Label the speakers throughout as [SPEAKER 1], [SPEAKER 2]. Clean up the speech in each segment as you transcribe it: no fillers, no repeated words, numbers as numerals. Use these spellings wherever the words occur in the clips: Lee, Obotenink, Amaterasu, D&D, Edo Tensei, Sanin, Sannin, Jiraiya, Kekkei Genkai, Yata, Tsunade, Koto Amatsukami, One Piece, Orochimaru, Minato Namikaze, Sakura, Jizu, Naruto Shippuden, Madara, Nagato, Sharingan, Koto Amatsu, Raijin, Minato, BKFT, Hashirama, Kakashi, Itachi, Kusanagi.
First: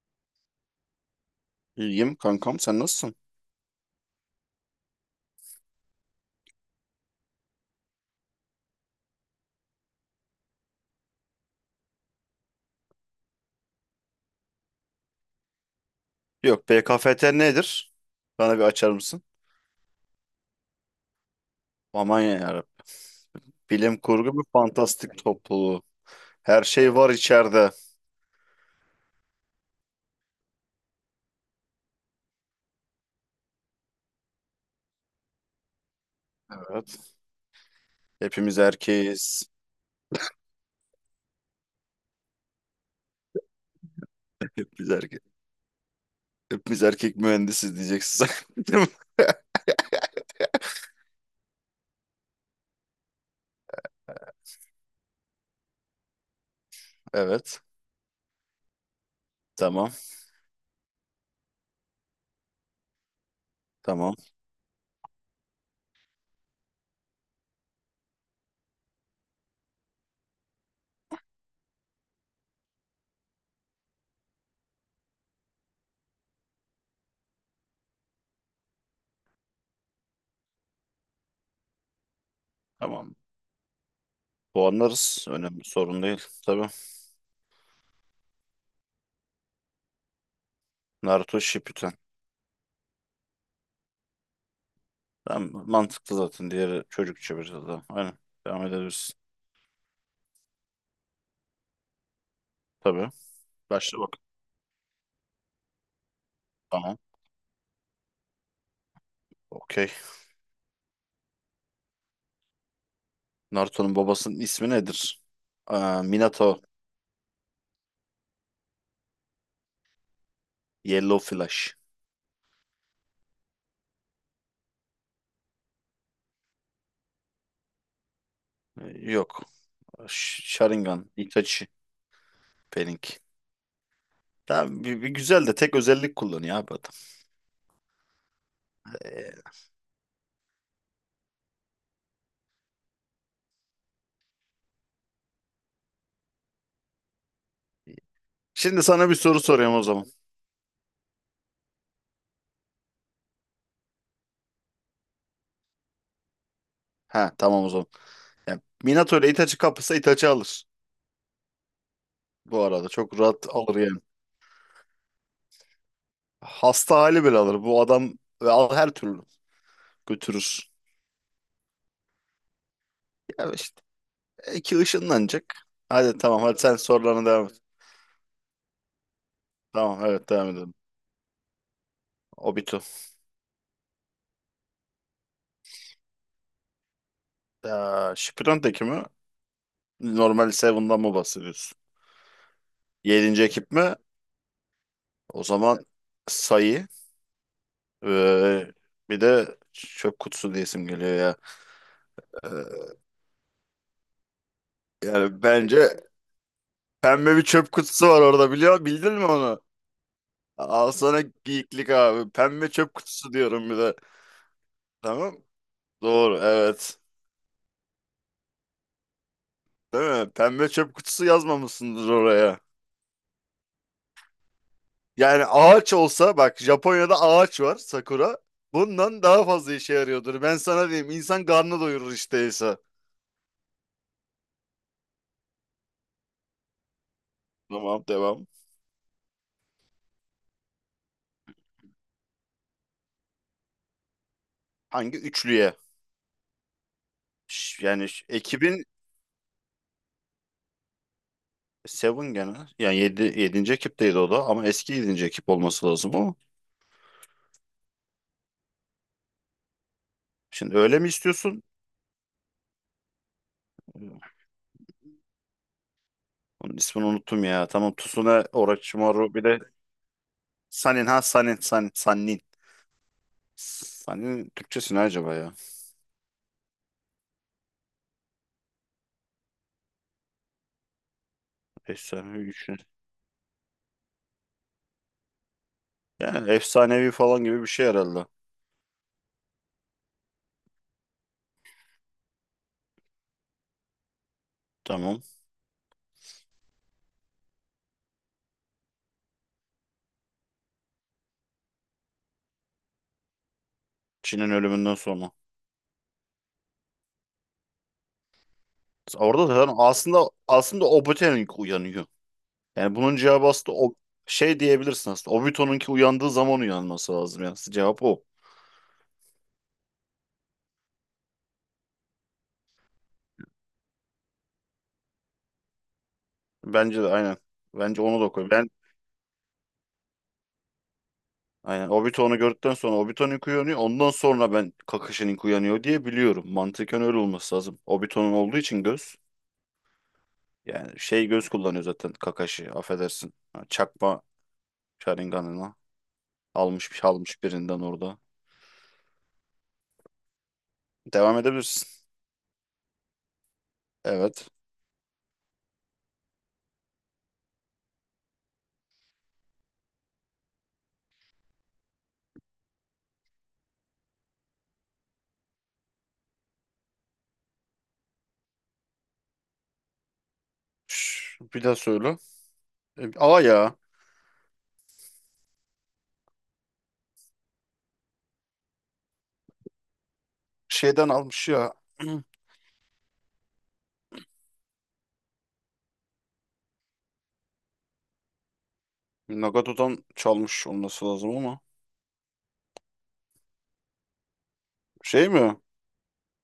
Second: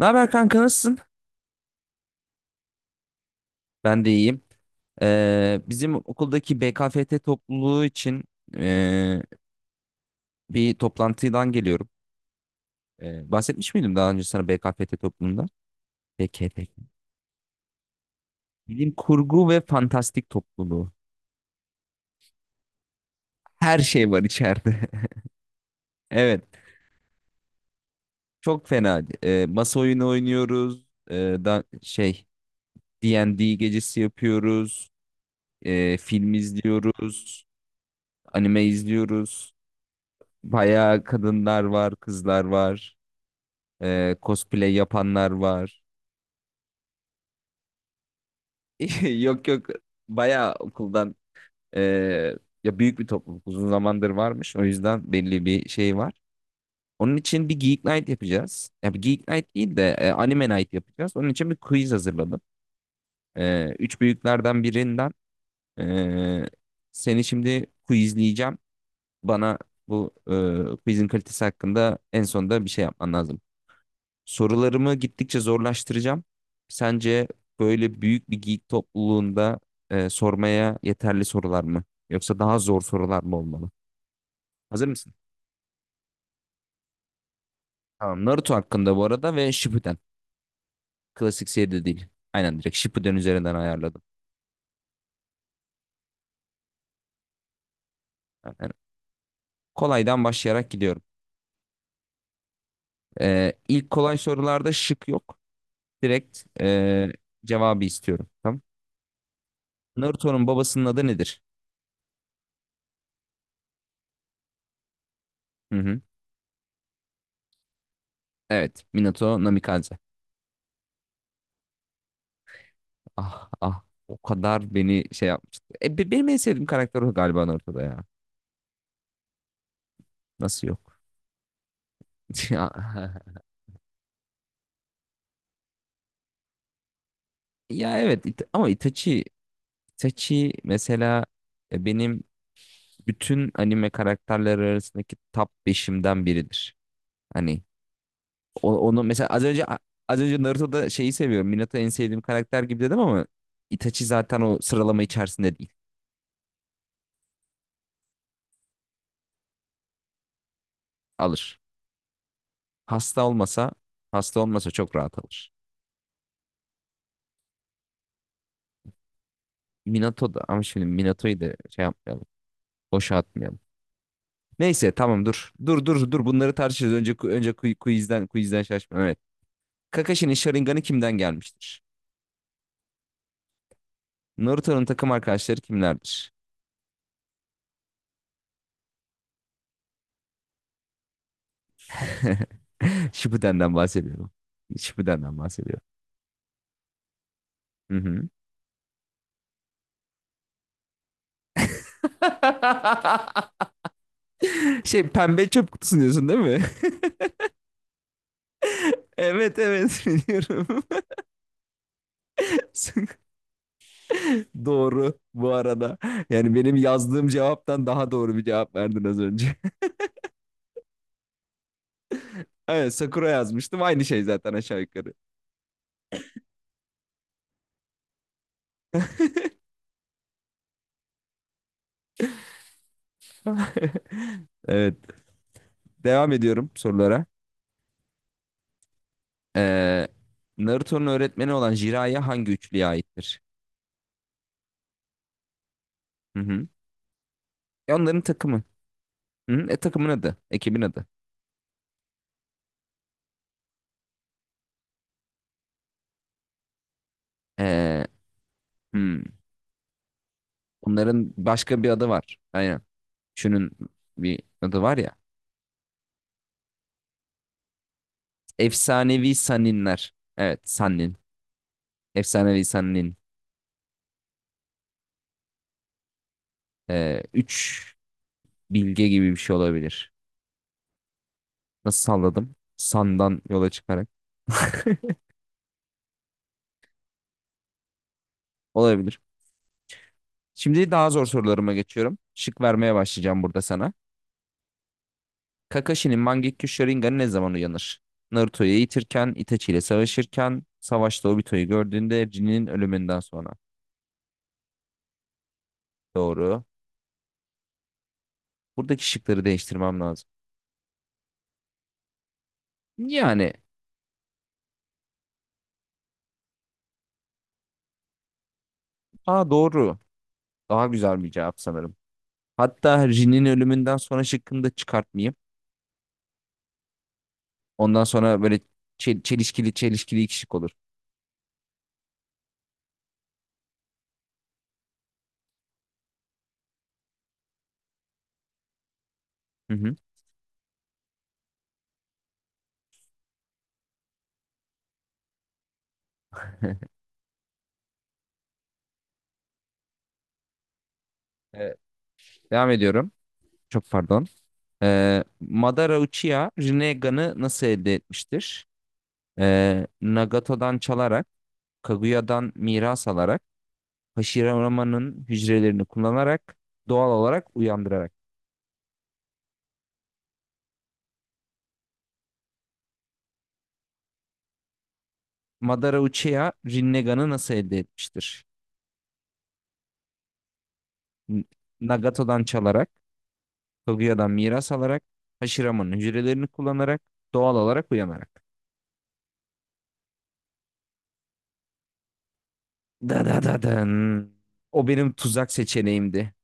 [SPEAKER 1] Ne haber kanka nasılsın?
[SPEAKER 2] İyiyim kankam, sen nasılsın?
[SPEAKER 1] Ben de iyiyim. Bizim okuldaki BKFT topluluğu için ee, bir toplantıdan geliyorum. Bahsetmiş miydim daha önce sana BKFT topluluğunda?
[SPEAKER 2] Yok,
[SPEAKER 1] BKFT.
[SPEAKER 2] BKFT nedir? Bana bir açar
[SPEAKER 1] Bilim
[SPEAKER 2] mısın?
[SPEAKER 1] kurgu ve fantastik topluluğu.
[SPEAKER 2] Aman ya Rabbi.
[SPEAKER 1] Her
[SPEAKER 2] Bilim
[SPEAKER 1] şey var
[SPEAKER 2] kurgu bir
[SPEAKER 1] içeride.
[SPEAKER 2] fantastik topluluğu.
[SPEAKER 1] Evet,
[SPEAKER 2] Her şey var içeride.
[SPEAKER 1] çok fena. Masa oyunu oynuyoruz. Ee, da şey D&D gecesi yapıyoruz. Film
[SPEAKER 2] Evet.
[SPEAKER 1] izliyoruz.
[SPEAKER 2] Hepimiz
[SPEAKER 1] Anime
[SPEAKER 2] erkeğiz.
[SPEAKER 1] izliyoruz. Bayağı kadınlar var, kızlar var. Ee, cosplay
[SPEAKER 2] Hepimiz erkek.
[SPEAKER 1] yapanlar var.
[SPEAKER 2] Hepimiz erkek mühendisiz diyeceksin sen. Değil mi?
[SPEAKER 1] Yok yok bayağı okuldan ee, ya büyük bir topluluk uzun zamandır varmış. O yüzden belli bir şey var. Onun için bir
[SPEAKER 2] Evet.
[SPEAKER 1] Geek Night yapacağız. Ya bir Geek Night değil de
[SPEAKER 2] Tamam.
[SPEAKER 1] Anime Night yapacağız. Onun için bir quiz hazırladım. Üç
[SPEAKER 2] Tamam.
[SPEAKER 1] büyüklerden birinden ee, seni şimdi quizleyeceğim. Bana bu quizin kalitesi hakkında en sonunda bir şey yapman lazım. Sorularımı gittikçe zorlaştıracağım. Sence böyle büyük bir geek topluluğunda sormaya yeterli sorular mı? Yoksa daha zor
[SPEAKER 2] Tamam.
[SPEAKER 1] sorular mı olmalı? Hazır mısın?
[SPEAKER 2] Puanlarız. Önemli sorun değil. Tabii.
[SPEAKER 1] Tamam. Naruto hakkında bu arada ve Shippuden.
[SPEAKER 2] Naruto
[SPEAKER 1] Klasik seride
[SPEAKER 2] Shippuden.
[SPEAKER 1] değil. Aynen direkt Shippuden üzerinden ayarladım.
[SPEAKER 2] Tamam. Mantıklı zaten. Diğeri çocukça biraz daha. Aynen. Devam
[SPEAKER 1] Aynen.
[SPEAKER 2] edebilirsin.
[SPEAKER 1] Kolaydan başlayarak gidiyorum.
[SPEAKER 2] Tabii.
[SPEAKER 1] E, ilk
[SPEAKER 2] Başla bak.
[SPEAKER 1] kolay sorularda şık yok. Direkt
[SPEAKER 2] Tamam.
[SPEAKER 1] cevabı istiyorum. Tamam.
[SPEAKER 2] Okey.
[SPEAKER 1] Naruto'nun babasının adı nedir?
[SPEAKER 2] Naruto'nun babasının ismi nedir?
[SPEAKER 1] Hı hı.
[SPEAKER 2] Aa, Minato,
[SPEAKER 1] Evet. Minato Namikaze.
[SPEAKER 2] Yellow Flash.
[SPEAKER 1] Ah ah o kadar beni şey yapmıştı. Benim en sevdiğim karakter o galiba ortada ya.
[SPEAKER 2] Yok.
[SPEAKER 1] Nasıl yok?
[SPEAKER 2] Sharingan, Itachi,
[SPEAKER 1] Ya,
[SPEAKER 2] Pink. Tamam, bir güzel de tek özellik kullanıyor abi adam.
[SPEAKER 1] ya evet ama Itachi
[SPEAKER 2] Ee,
[SPEAKER 1] Itachi mesela benim bütün anime karakterleri arasındaki top 5'imden biridir. Hani
[SPEAKER 2] Şimdi
[SPEAKER 1] onu
[SPEAKER 2] sana bir
[SPEAKER 1] mesela
[SPEAKER 2] soru
[SPEAKER 1] az önce
[SPEAKER 2] soruyorum o zaman.
[SPEAKER 1] az önce Naruto'da şeyi seviyorum. Minato en sevdiğim karakter gibi dedim ama Itachi zaten o sıralama içerisinde değil.
[SPEAKER 2] Ha, tamam o zaman. Yani Minato ile Itachi kapışsa Itachi alır.
[SPEAKER 1] Alır.
[SPEAKER 2] Bu arada çok
[SPEAKER 1] Hasta
[SPEAKER 2] rahat
[SPEAKER 1] olmasa
[SPEAKER 2] alır yani.
[SPEAKER 1] hasta olmasa çok rahat alır.
[SPEAKER 2] Hasta hali bile alır. Bu adam ve al her türlü
[SPEAKER 1] Minato da ama
[SPEAKER 2] götürür.
[SPEAKER 1] şimdi Minato'yu da şey yapmayalım. Boşa
[SPEAKER 2] Ya
[SPEAKER 1] atmayalım.
[SPEAKER 2] işte iki
[SPEAKER 1] Neyse tamam
[SPEAKER 2] ışınlanacak.
[SPEAKER 1] dur. Dur dur
[SPEAKER 2] Hadi
[SPEAKER 1] dur
[SPEAKER 2] tamam,
[SPEAKER 1] bunları
[SPEAKER 2] hadi sen
[SPEAKER 1] tartışırız. Önce
[SPEAKER 2] sorularına devam
[SPEAKER 1] önce
[SPEAKER 2] et.
[SPEAKER 1] quizden şaşma. Evet.
[SPEAKER 2] Tamam, evet
[SPEAKER 1] Kakashi'nin
[SPEAKER 2] devam edelim.
[SPEAKER 1] Sharingan'ı kimden gelmiştir?
[SPEAKER 2] Obito.
[SPEAKER 1] Naruto'nun takım arkadaşları kimlerdir?
[SPEAKER 2] Shippuden'deki mi? Normal Seven'dan mı bahsediyorsun? Yedinci ekip
[SPEAKER 1] Shippuden'den
[SPEAKER 2] mi?
[SPEAKER 1] bahsediyorum. Shippuden'den
[SPEAKER 2] O zaman
[SPEAKER 1] bahsediyorum.
[SPEAKER 2] sayı,
[SPEAKER 1] Hı hı.
[SPEAKER 2] ee, bir de çöp kutusu diye isim geliyor ya. Ee,
[SPEAKER 1] Şey
[SPEAKER 2] Yani
[SPEAKER 1] pembe çöp kutusu
[SPEAKER 2] bence
[SPEAKER 1] diyorsun değil mi?
[SPEAKER 2] pembe bir çöp kutusu var orada, bildin mi
[SPEAKER 1] Evet
[SPEAKER 2] onu?
[SPEAKER 1] evet biliyorum.
[SPEAKER 2] Al sana geyiklik abi. Pembe çöp kutusu diyorum bir de.
[SPEAKER 1] Doğru
[SPEAKER 2] Tamam.
[SPEAKER 1] bu arada.
[SPEAKER 2] Doğru
[SPEAKER 1] Yani benim
[SPEAKER 2] evet.
[SPEAKER 1] yazdığım cevaptan daha doğru bir cevap verdin az önce.
[SPEAKER 2] Değil mi? Pembe çöp kutusu yazmamışsındır oraya.
[SPEAKER 1] Evet Sakura yazmıştım. Aynı şey zaten aşağı yukarı.
[SPEAKER 2] Yani ağaç olsa bak, Japonya'da ağaç var, sakura. Bundan daha fazla işe yarıyordur. Ben sana diyeyim, insan karnı doyurur işte Esa.
[SPEAKER 1] Evet. Devam ediyorum sorulara.
[SPEAKER 2] Tamam, devam.
[SPEAKER 1] Ee, Naruto'nun öğretmeni olan Jiraiya hangi üçlüye aittir?
[SPEAKER 2] Hangi üçlüye?
[SPEAKER 1] Hı hı.
[SPEAKER 2] Ş-
[SPEAKER 1] E
[SPEAKER 2] Yani
[SPEAKER 1] onların
[SPEAKER 2] ş-
[SPEAKER 1] takımı.
[SPEAKER 2] ekibin
[SPEAKER 1] Hı hı. Takımın adı. Ekibin adı.
[SPEAKER 2] Seven gene. Yani yedinci ekipteydi o da ama eski yedinci ekip olması lazım o.
[SPEAKER 1] Ee, hmm.
[SPEAKER 2] Şimdi öyle mi
[SPEAKER 1] Onların
[SPEAKER 2] istiyorsun?
[SPEAKER 1] başka bir adı var. Aynen. Şunun
[SPEAKER 2] Ee,
[SPEAKER 1] bir adı var ya.
[SPEAKER 2] Onun ismini unuttum ya. Tamam, Tsunade,
[SPEAKER 1] Efsanevi
[SPEAKER 2] Orochimaru bir de
[SPEAKER 1] Sanninler. Evet.
[SPEAKER 2] Sanin,
[SPEAKER 1] Sannin.
[SPEAKER 2] ha Sanin, Sanin, Sanin.
[SPEAKER 1] Efsanevi Sannin.
[SPEAKER 2] Sanin Türkçesi ne acaba ya?
[SPEAKER 1] Üç bilge gibi bir şey olabilir. Nasıl
[SPEAKER 2] Efsanevi
[SPEAKER 1] salladım?
[SPEAKER 2] üçlü.
[SPEAKER 1] Sandan yola çıkarak.
[SPEAKER 2] Yani efsanevi falan gibi bir şey herhalde.
[SPEAKER 1] Olabilir. Şimdi daha zor sorularıma geçiyorum. Şık vermeye başlayacağım burada sana.
[SPEAKER 2] Tamam.
[SPEAKER 1] Kakashi'nin Mangekyou Sharingan'ı ne zaman uyanır? Naruto'yu eğitirken, Itachi ile savaşırken, savaşta Obito'yu gördüğünde Jin'in ölümünden sonra.
[SPEAKER 2] Çin'in ölümünden sonra.
[SPEAKER 1] Doğru. Buradaki şıkları
[SPEAKER 2] Orada da zaten
[SPEAKER 1] değiştirmem lazım.
[SPEAKER 2] aslında Obotenink uyanıyor. Yani bunun cevabı
[SPEAKER 1] Yani,
[SPEAKER 2] aslında o şey diyebilirsin aslında. Obito'nunki uyandığı zaman uyanması lazım yani. Cevap o.
[SPEAKER 1] aa doğru. Daha güzel bir cevap sanırım. Hatta Jin'in ölümünden sonra şıkkını da çıkartmayayım.
[SPEAKER 2] Bence de aynen. Bence
[SPEAKER 1] Ondan
[SPEAKER 2] onu da
[SPEAKER 1] sonra
[SPEAKER 2] koy.
[SPEAKER 1] böyle
[SPEAKER 2] Ben
[SPEAKER 1] çelişkili çelişkili iki şık olur.
[SPEAKER 2] aynen, Obito onu gördükten sonra Obito'nunki uyanıyor. Ondan sonra ben Kakashi'ninki uyanıyor diye biliyorum. Mantıken öyle olması lazım. Obito'nun olduğu için göz.
[SPEAKER 1] Hı hı.
[SPEAKER 2] Yani şey göz kullanıyor zaten Kakashi. Affedersin. Ha, çakma Sharingan'ına almış birinden orada. Devam
[SPEAKER 1] Evet,
[SPEAKER 2] edebilirsin.
[SPEAKER 1] devam ediyorum. Çok pardon.
[SPEAKER 2] Evet.
[SPEAKER 1] Madara Uchiha Rinnegan'ı nasıl elde etmiştir? Nagato'dan çalarak, Kaguya'dan miras alarak, Hashirama'nın hücrelerini kullanarak, doğal olarak uyandırarak.
[SPEAKER 2] Bir daha söyle. A ya.
[SPEAKER 1] Madara Uchiha Rinnegan'ı nasıl elde etmiştir?
[SPEAKER 2] Şeyden
[SPEAKER 1] N-
[SPEAKER 2] almış ya.
[SPEAKER 1] Nagato'dan çalarak, Kaguya'dan miras alarak, Hashirama'nın hücrelerini kullanarak, doğal olarak uyanarak.
[SPEAKER 2] Nagato'dan çalmış olması lazım ama.
[SPEAKER 1] Da da da dın. O benim
[SPEAKER 2] Şey
[SPEAKER 1] tuzak
[SPEAKER 2] mi?
[SPEAKER 1] seçeneğimdi.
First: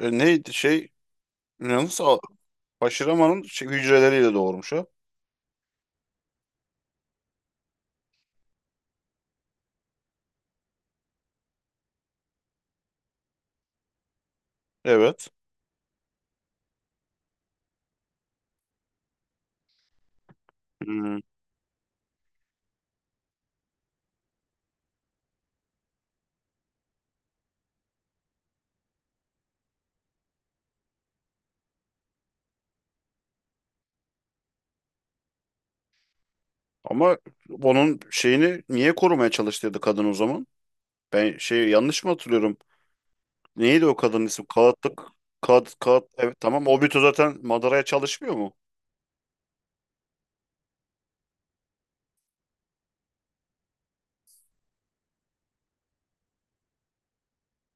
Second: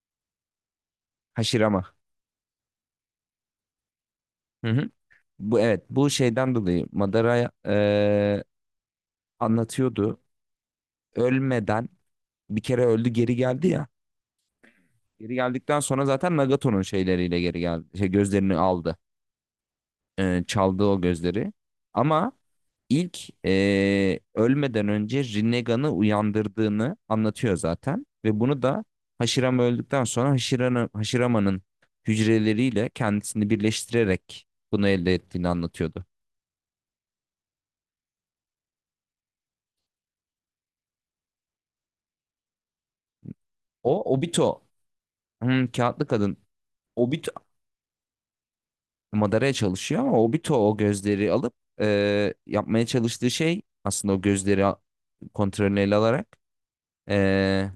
[SPEAKER 2] Neydi şey?
[SPEAKER 1] Hashirama.
[SPEAKER 2] Yalnız Aşirama'nın şey, hücreleriyle
[SPEAKER 1] Hı
[SPEAKER 2] doğurmuş o.
[SPEAKER 1] hı. Bu evet bu şeyden dolayı Madara anlatıyordu. Ölmeden bir kere öldü geri geldi ya.
[SPEAKER 2] Evet.
[SPEAKER 1] Geri geldikten sonra zaten Nagato'nun şeyleriyle geri geldi. Şey, gözlerini aldı. Çaldı o
[SPEAKER 2] Hmm.
[SPEAKER 1] gözleri. Ama ilk ölmeden önce Rinnegan'ı uyandırdığını anlatıyor zaten. Ve bunu da Hashirama öldükten sonra Hashirama'nın hücreleriyle kendisini birleştirerek bunu elde ettiğini anlatıyordu.
[SPEAKER 2] Ama onun şeyini niye korumaya çalıştıydı kadın o zaman? Ben şey yanlış mı hatırlıyorum? Neydi o
[SPEAKER 1] O
[SPEAKER 2] kadının ismi?
[SPEAKER 1] Obito,
[SPEAKER 2] Kağıtlık. Kağıt, kağıt.
[SPEAKER 1] kağıtlı kadın.
[SPEAKER 2] Evet tamam. Obito
[SPEAKER 1] Obito
[SPEAKER 2] zaten Madara'ya çalışmıyor mu?
[SPEAKER 1] madaraya çalışıyor ama Obito o gözleri alıp yapmaya çalıştığı şey aslında o gözleri kontrolünü ele alarak e,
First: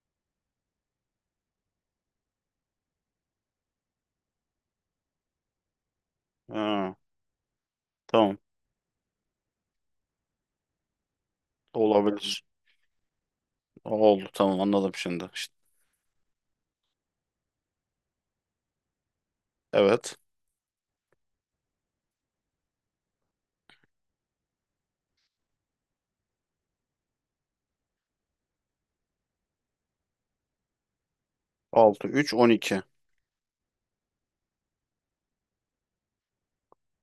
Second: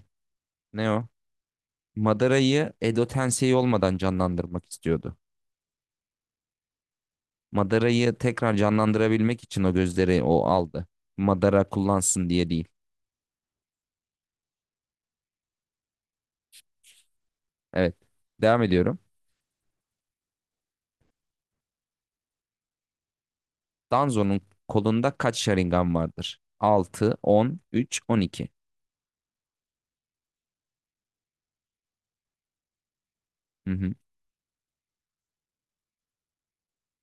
[SPEAKER 1] ne o? Madara'yı Edo Tensei olmadan canlandırmak istiyordu.
[SPEAKER 2] Ha,
[SPEAKER 1] Madara'yı
[SPEAKER 2] tamam.
[SPEAKER 1] tekrar canlandırabilmek için o gözleri o aldı. Madara kullansın
[SPEAKER 2] Olabilir.
[SPEAKER 1] diye değil.
[SPEAKER 2] Oldu, tamam, anladım şimdi. İşte,
[SPEAKER 1] Evet. Devam ediyorum.
[SPEAKER 2] evet.
[SPEAKER 1] Danzo'nun kolunda kaç Sharingan vardır? 6, 10, 3, 12.
[SPEAKER 2] Altı, üç, on iki.
[SPEAKER 1] Hı hı.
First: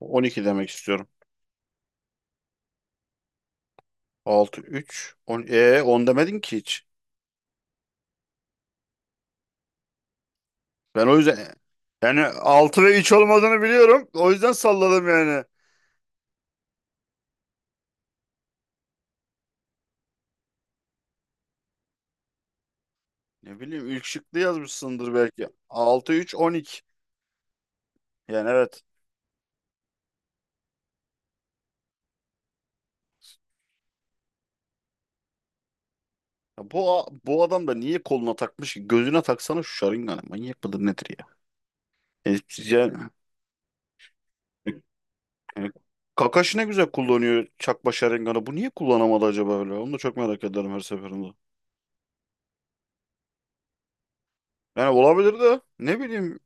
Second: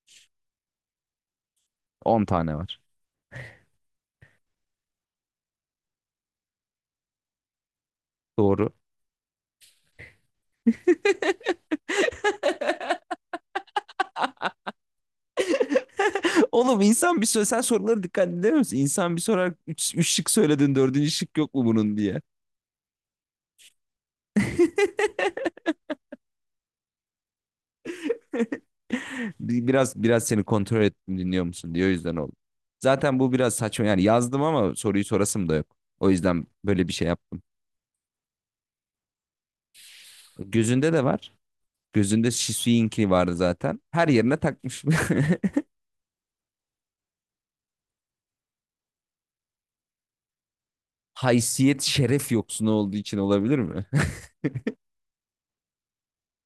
[SPEAKER 2] On iki demek istiyorum.
[SPEAKER 1] 10 tane var.
[SPEAKER 2] Altı, üç, on, 10 demedin ki hiç.
[SPEAKER 1] Doğru.
[SPEAKER 2] Ben o yüzden yani 6 ve 3 olmadığını biliyorum. O yüzden salladım yani.
[SPEAKER 1] Oğlum insan bir söyle sen soruları dikkat edemiyor musun? İnsan bir sorar üç şık söyledin dördüncü şık yok mu bunun diye.
[SPEAKER 2] Ne bileyim, ilk şıklı yazmışsındır belki. Altı, üç, on iki. Yani evet.
[SPEAKER 1] Biraz seni kontrol ettim dinliyor musun diye o yüzden oldu. Zaten bu biraz saçma yani yazdım ama soruyu sorasım da yok. O yüzden
[SPEAKER 2] Ya
[SPEAKER 1] böyle
[SPEAKER 2] bu
[SPEAKER 1] bir şey yaptım.
[SPEAKER 2] bu adam da niye koluna takmış ki? Gözüne taksana şu şarınganı. Manyak mıdır
[SPEAKER 1] Gözünde de
[SPEAKER 2] nedir ya?
[SPEAKER 1] var. Gözünde
[SPEAKER 2] E,
[SPEAKER 1] Şisuinkli
[SPEAKER 2] yani,
[SPEAKER 1] vardı zaten. Her yerine takmış.
[SPEAKER 2] yani Kakashi ne güzel kullanıyor çakma şarınganı. Bu niye kullanamadı acaba öyle? Onu da çok merak ederim her seferinde.
[SPEAKER 1] Haysiyet şeref yoksunu olduğu için olabilir mi?
[SPEAKER 2] Yani olabilir de, ne bileyim,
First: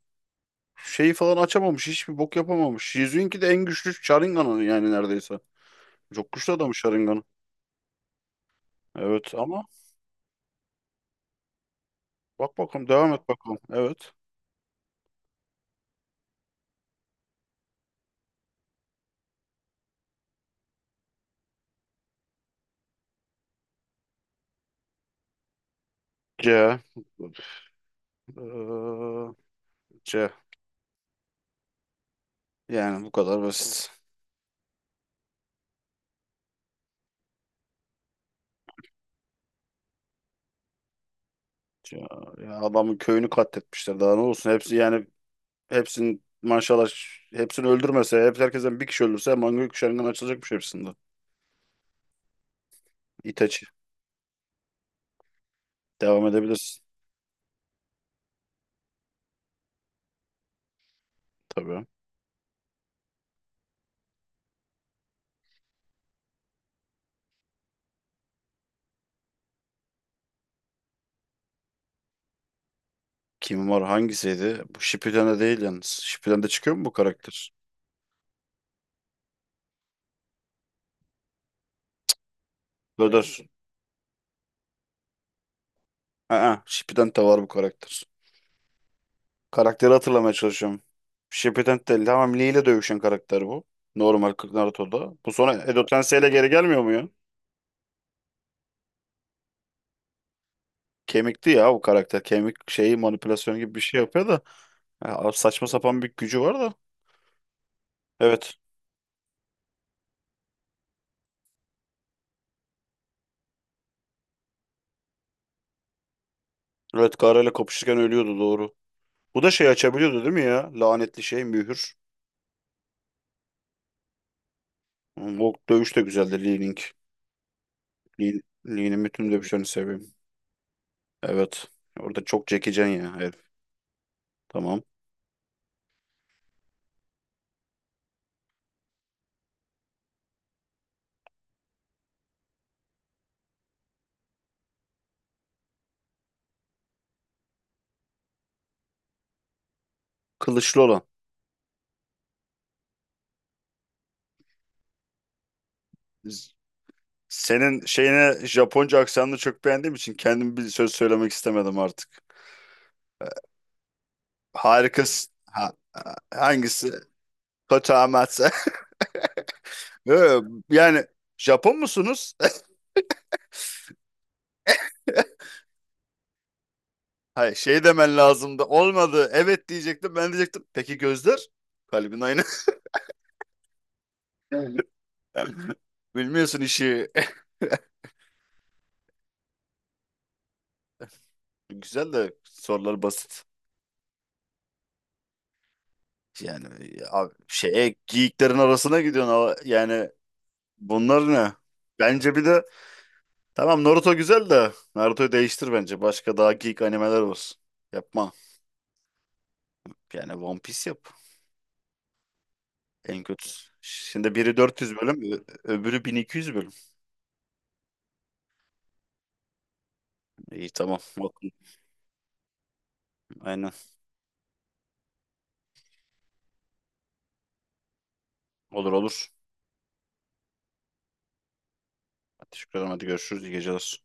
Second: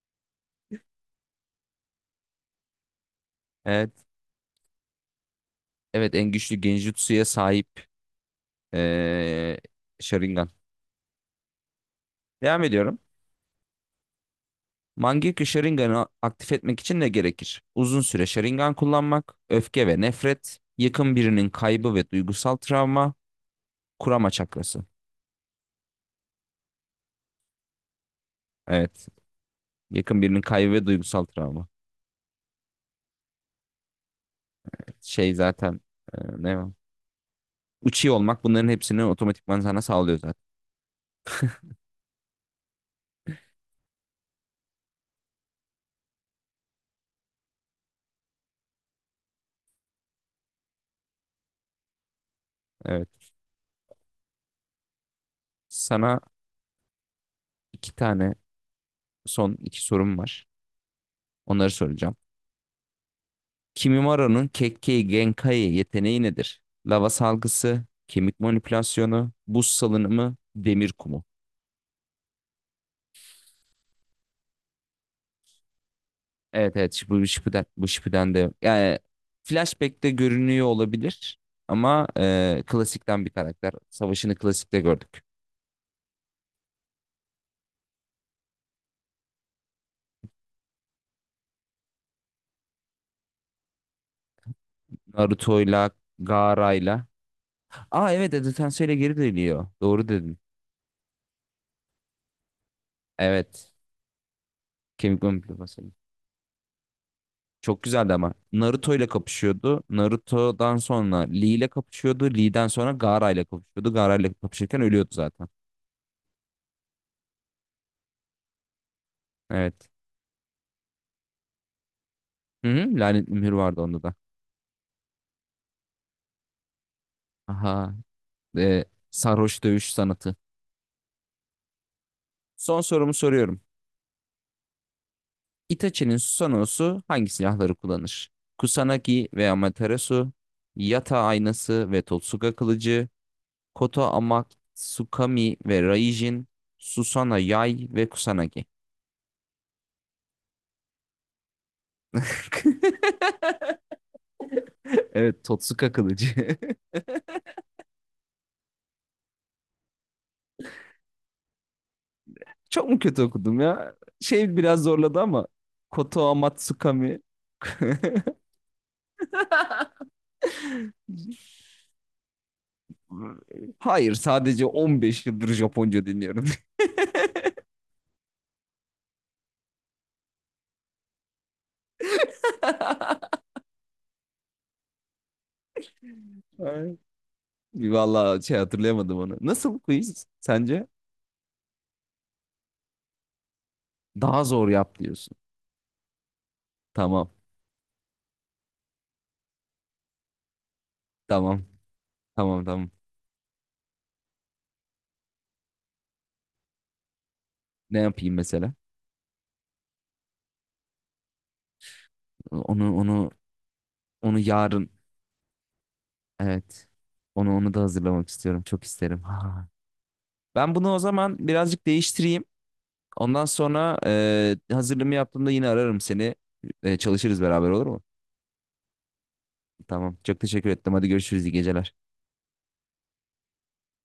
[SPEAKER 2] şeyi falan açamamış. Hiçbir bok yapamamış. Jizu'nunki de en güçlü
[SPEAKER 1] Evet.
[SPEAKER 2] Sharingan'ın yani neredeyse.
[SPEAKER 1] Evet
[SPEAKER 2] Çok
[SPEAKER 1] en
[SPEAKER 2] güçlü
[SPEAKER 1] güçlü
[SPEAKER 2] adam Sharingan'ı.
[SPEAKER 1] Genjutsu'ya sahip
[SPEAKER 2] Evet
[SPEAKER 1] ee,
[SPEAKER 2] ama
[SPEAKER 1] Sharingan.
[SPEAKER 2] bak
[SPEAKER 1] Devam
[SPEAKER 2] bakalım,
[SPEAKER 1] ediyorum.
[SPEAKER 2] devam et bakalım. Evet.
[SPEAKER 1] Mangekyo Sharingan'ı aktif etmek için ne gerekir? Uzun süre Sharingan kullanmak, öfke ve nefret, yakın birinin kaybı ve duygusal travma, kurama çakrası.
[SPEAKER 2] C.
[SPEAKER 1] Evet,
[SPEAKER 2] Ee,
[SPEAKER 1] yakın
[SPEAKER 2] C.
[SPEAKER 1] birinin kaybı ve duygusal travma.
[SPEAKER 2] Yani bu kadar basit.
[SPEAKER 1] Şey zaten ne var? Uchi olmak bunların hepsini otomatikman sana sağlıyor zaten.
[SPEAKER 2] C. Ya adamın köyünü katletmişler. Daha ne olsun? Hepsi yani hepsinin maşallah, hepsini öldürmese, hep herkesten bir kişi öldürse manga Sharingan açılacakmış hepsinde.
[SPEAKER 1] Evet,
[SPEAKER 2] Itachi.
[SPEAKER 1] sana
[SPEAKER 2] Devam edebilirsin.
[SPEAKER 1] iki tane son iki sorum var. Onları
[SPEAKER 2] Tabii.
[SPEAKER 1] soracağım. Kimimaro'nun Kekkei Genkai yeteneği nedir? Lava salgısı, kemik manipülasyonu, buz salınımı, demir kumu.
[SPEAKER 2] Kim var, hangisiydi? Bu Shippuden'de değil yalnız. Shippuden'de
[SPEAKER 1] Evet
[SPEAKER 2] çıkıyor mu bu
[SPEAKER 1] evet bu
[SPEAKER 2] karakter?
[SPEAKER 1] Shippuden, bu Shippuden de yani Flashback'te görünüyor olabilir ama klasikten bir
[SPEAKER 2] Döder.
[SPEAKER 1] karakter. Savaşını klasikte gördük.
[SPEAKER 2] Aa, Shippuden de var bu karakter. Karakteri hatırlamaya çalışıyorum. Shippuden de, tamam, Lee ile dövüşen karakter bu. Normal kırk Naruto'da. Bu sonra Edo
[SPEAKER 1] Naruto'yla,
[SPEAKER 2] Tensei ile geri gelmiyor mu
[SPEAKER 1] Gaara'yla.
[SPEAKER 2] ya?
[SPEAKER 1] Aa evet Edo Tenseil'e geri dönüyor. Doğru dedin.
[SPEAKER 2] Kemikti ya bu karakter. Kemik şeyi manipülasyon
[SPEAKER 1] Evet.
[SPEAKER 2] gibi bir şey yapıyor da.
[SPEAKER 1] Kemik
[SPEAKER 2] Ya,
[SPEAKER 1] Gömülü
[SPEAKER 2] saçma
[SPEAKER 1] Fasali.
[SPEAKER 2] sapan bir gücü var da.
[SPEAKER 1] Çok güzeldi ama.
[SPEAKER 2] Evet.
[SPEAKER 1] Naruto ile kapışıyordu. Naruto'dan sonra Lee ile kapışıyordu. Lee'den sonra Gaara ile kapışıyordu. Gaara ile kapışırken ölüyordu zaten.
[SPEAKER 2] Evet, Gaara ile kapışırken ölüyordu doğru. Bu da şey
[SPEAKER 1] Evet.
[SPEAKER 2] açabiliyordu değil mi ya? Lanetli şey, mühür.
[SPEAKER 1] Hı hı, Lanet Mühür vardı onda da.
[SPEAKER 2] O dövüş de güzeldi, Lee Ling.
[SPEAKER 1] Aha.
[SPEAKER 2] Lee,
[SPEAKER 1] E,
[SPEAKER 2] Lee'nin bütün
[SPEAKER 1] sarhoş
[SPEAKER 2] dövüşlerini
[SPEAKER 1] dövüş
[SPEAKER 2] seviyorum.
[SPEAKER 1] sanatı.
[SPEAKER 2] Evet. Orada çok
[SPEAKER 1] Son
[SPEAKER 2] çekecen
[SPEAKER 1] sorumu
[SPEAKER 2] ya herif.
[SPEAKER 1] soruyorum.
[SPEAKER 2] Tamam.
[SPEAKER 1] Itachi'nin Susanoo'su hangi silahları kullanır? Kusanagi ve Amaterasu, Yata aynası ve Totsuka kılıcı, Koto Amatsukami ve Raijin, Susana Yay ve Kusanagi.
[SPEAKER 2] Kılıçlı olan.
[SPEAKER 1] Evet, Totsuka kılıcı.
[SPEAKER 2] Senin şeyine, Japonca aksanını çok beğendiğim için kendim bir söz söylemek istemedim artık.
[SPEAKER 1] Çok mu kötü okudum ya? Şey biraz zorladı
[SPEAKER 2] Harikasın.
[SPEAKER 1] ama
[SPEAKER 2] Ha,
[SPEAKER 1] Koto
[SPEAKER 2] hangisi?
[SPEAKER 1] Amatsukami.
[SPEAKER 2] Koto Amatsu. Ee, Yani Japon musunuz?
[SPEAKER 1] Hayır, sadece 15 yıldır Japonca dinliyorum.
[SPEAKER 2] Hayır, şey demen lazımdı. Olmadı. Evet diyecektim. Ben diyecektim. Peki gözler? Kalbin aynı. Bilmiyorsun işi.
[SPEAKER 1] Vallahi şey hatırlayamadım onu. Nasıl quiz sence?
[SPEAKER 2] Güzel de sorular basit.
[SPEAKER 1] Daha zor yap diyorsun.
[SPEAKER 2] Yani
[SPEAKER 1] Tamam.
[SPEAKER 2] abi, şeye geyiklerin arasına gidiyorsun ama yani bunlar ne?
[SPEAKER 1] Tamam.
[SPEAKER 2] Bence bir
[SPEAKER 1] Tamam
[SPEAKER 2] de
[SPEAKER 1] tamam.
[SPEAKER 2] tamam, Naruto güzel de Naruto'yu değiştir bence. Başka daha geek animeler olsun.
[SPEAKER 1] Ne
[SPEAKER 2] Yapma.
[SPEAKER 1] yapayım mesela?
[SPEAKER 2] Yani One Piece yap.
[SPEAKER 1] Onu
[SPEAKER 2] En
[SPEAKER 1] onu
[SPEAKER 2] kötüsü. Şimdi
[SPEAKER 1] onu
[SPEAKER 2] biri
[SPEAKER 1] yarın
[SPEAKER 2] 400 bölüm, öbürü 1200 bölüm.
[SPEAKER 1] evet. Onu da hazırlamak istiyorum. Çok isterim. Ha.
[SPEAKER 2] İyi
[SPEAKER 1] Ben bunu o
[SPEAKER 2] tamam.
[SPEAKER 1] zaman
[SPEAKER 2] Bakın,
[SPEAKER 1] birazcık değiştireyim. Ondan
[SPEAKER 2] aynen.
[SPEAKER 1] sonra hazırlığımı yaptığımda yine ararım seni. Çalışırız beraber olur mu?
[SPEAKER 2] Olur olur.
[SPEAKER 1] Tamam. Çok teşekkür ettim. Hadi görüşürüz. İyi geceler.
[SPEAKER 2] Teşekkür ederim. Hadi görüşürüz. İyi geceler.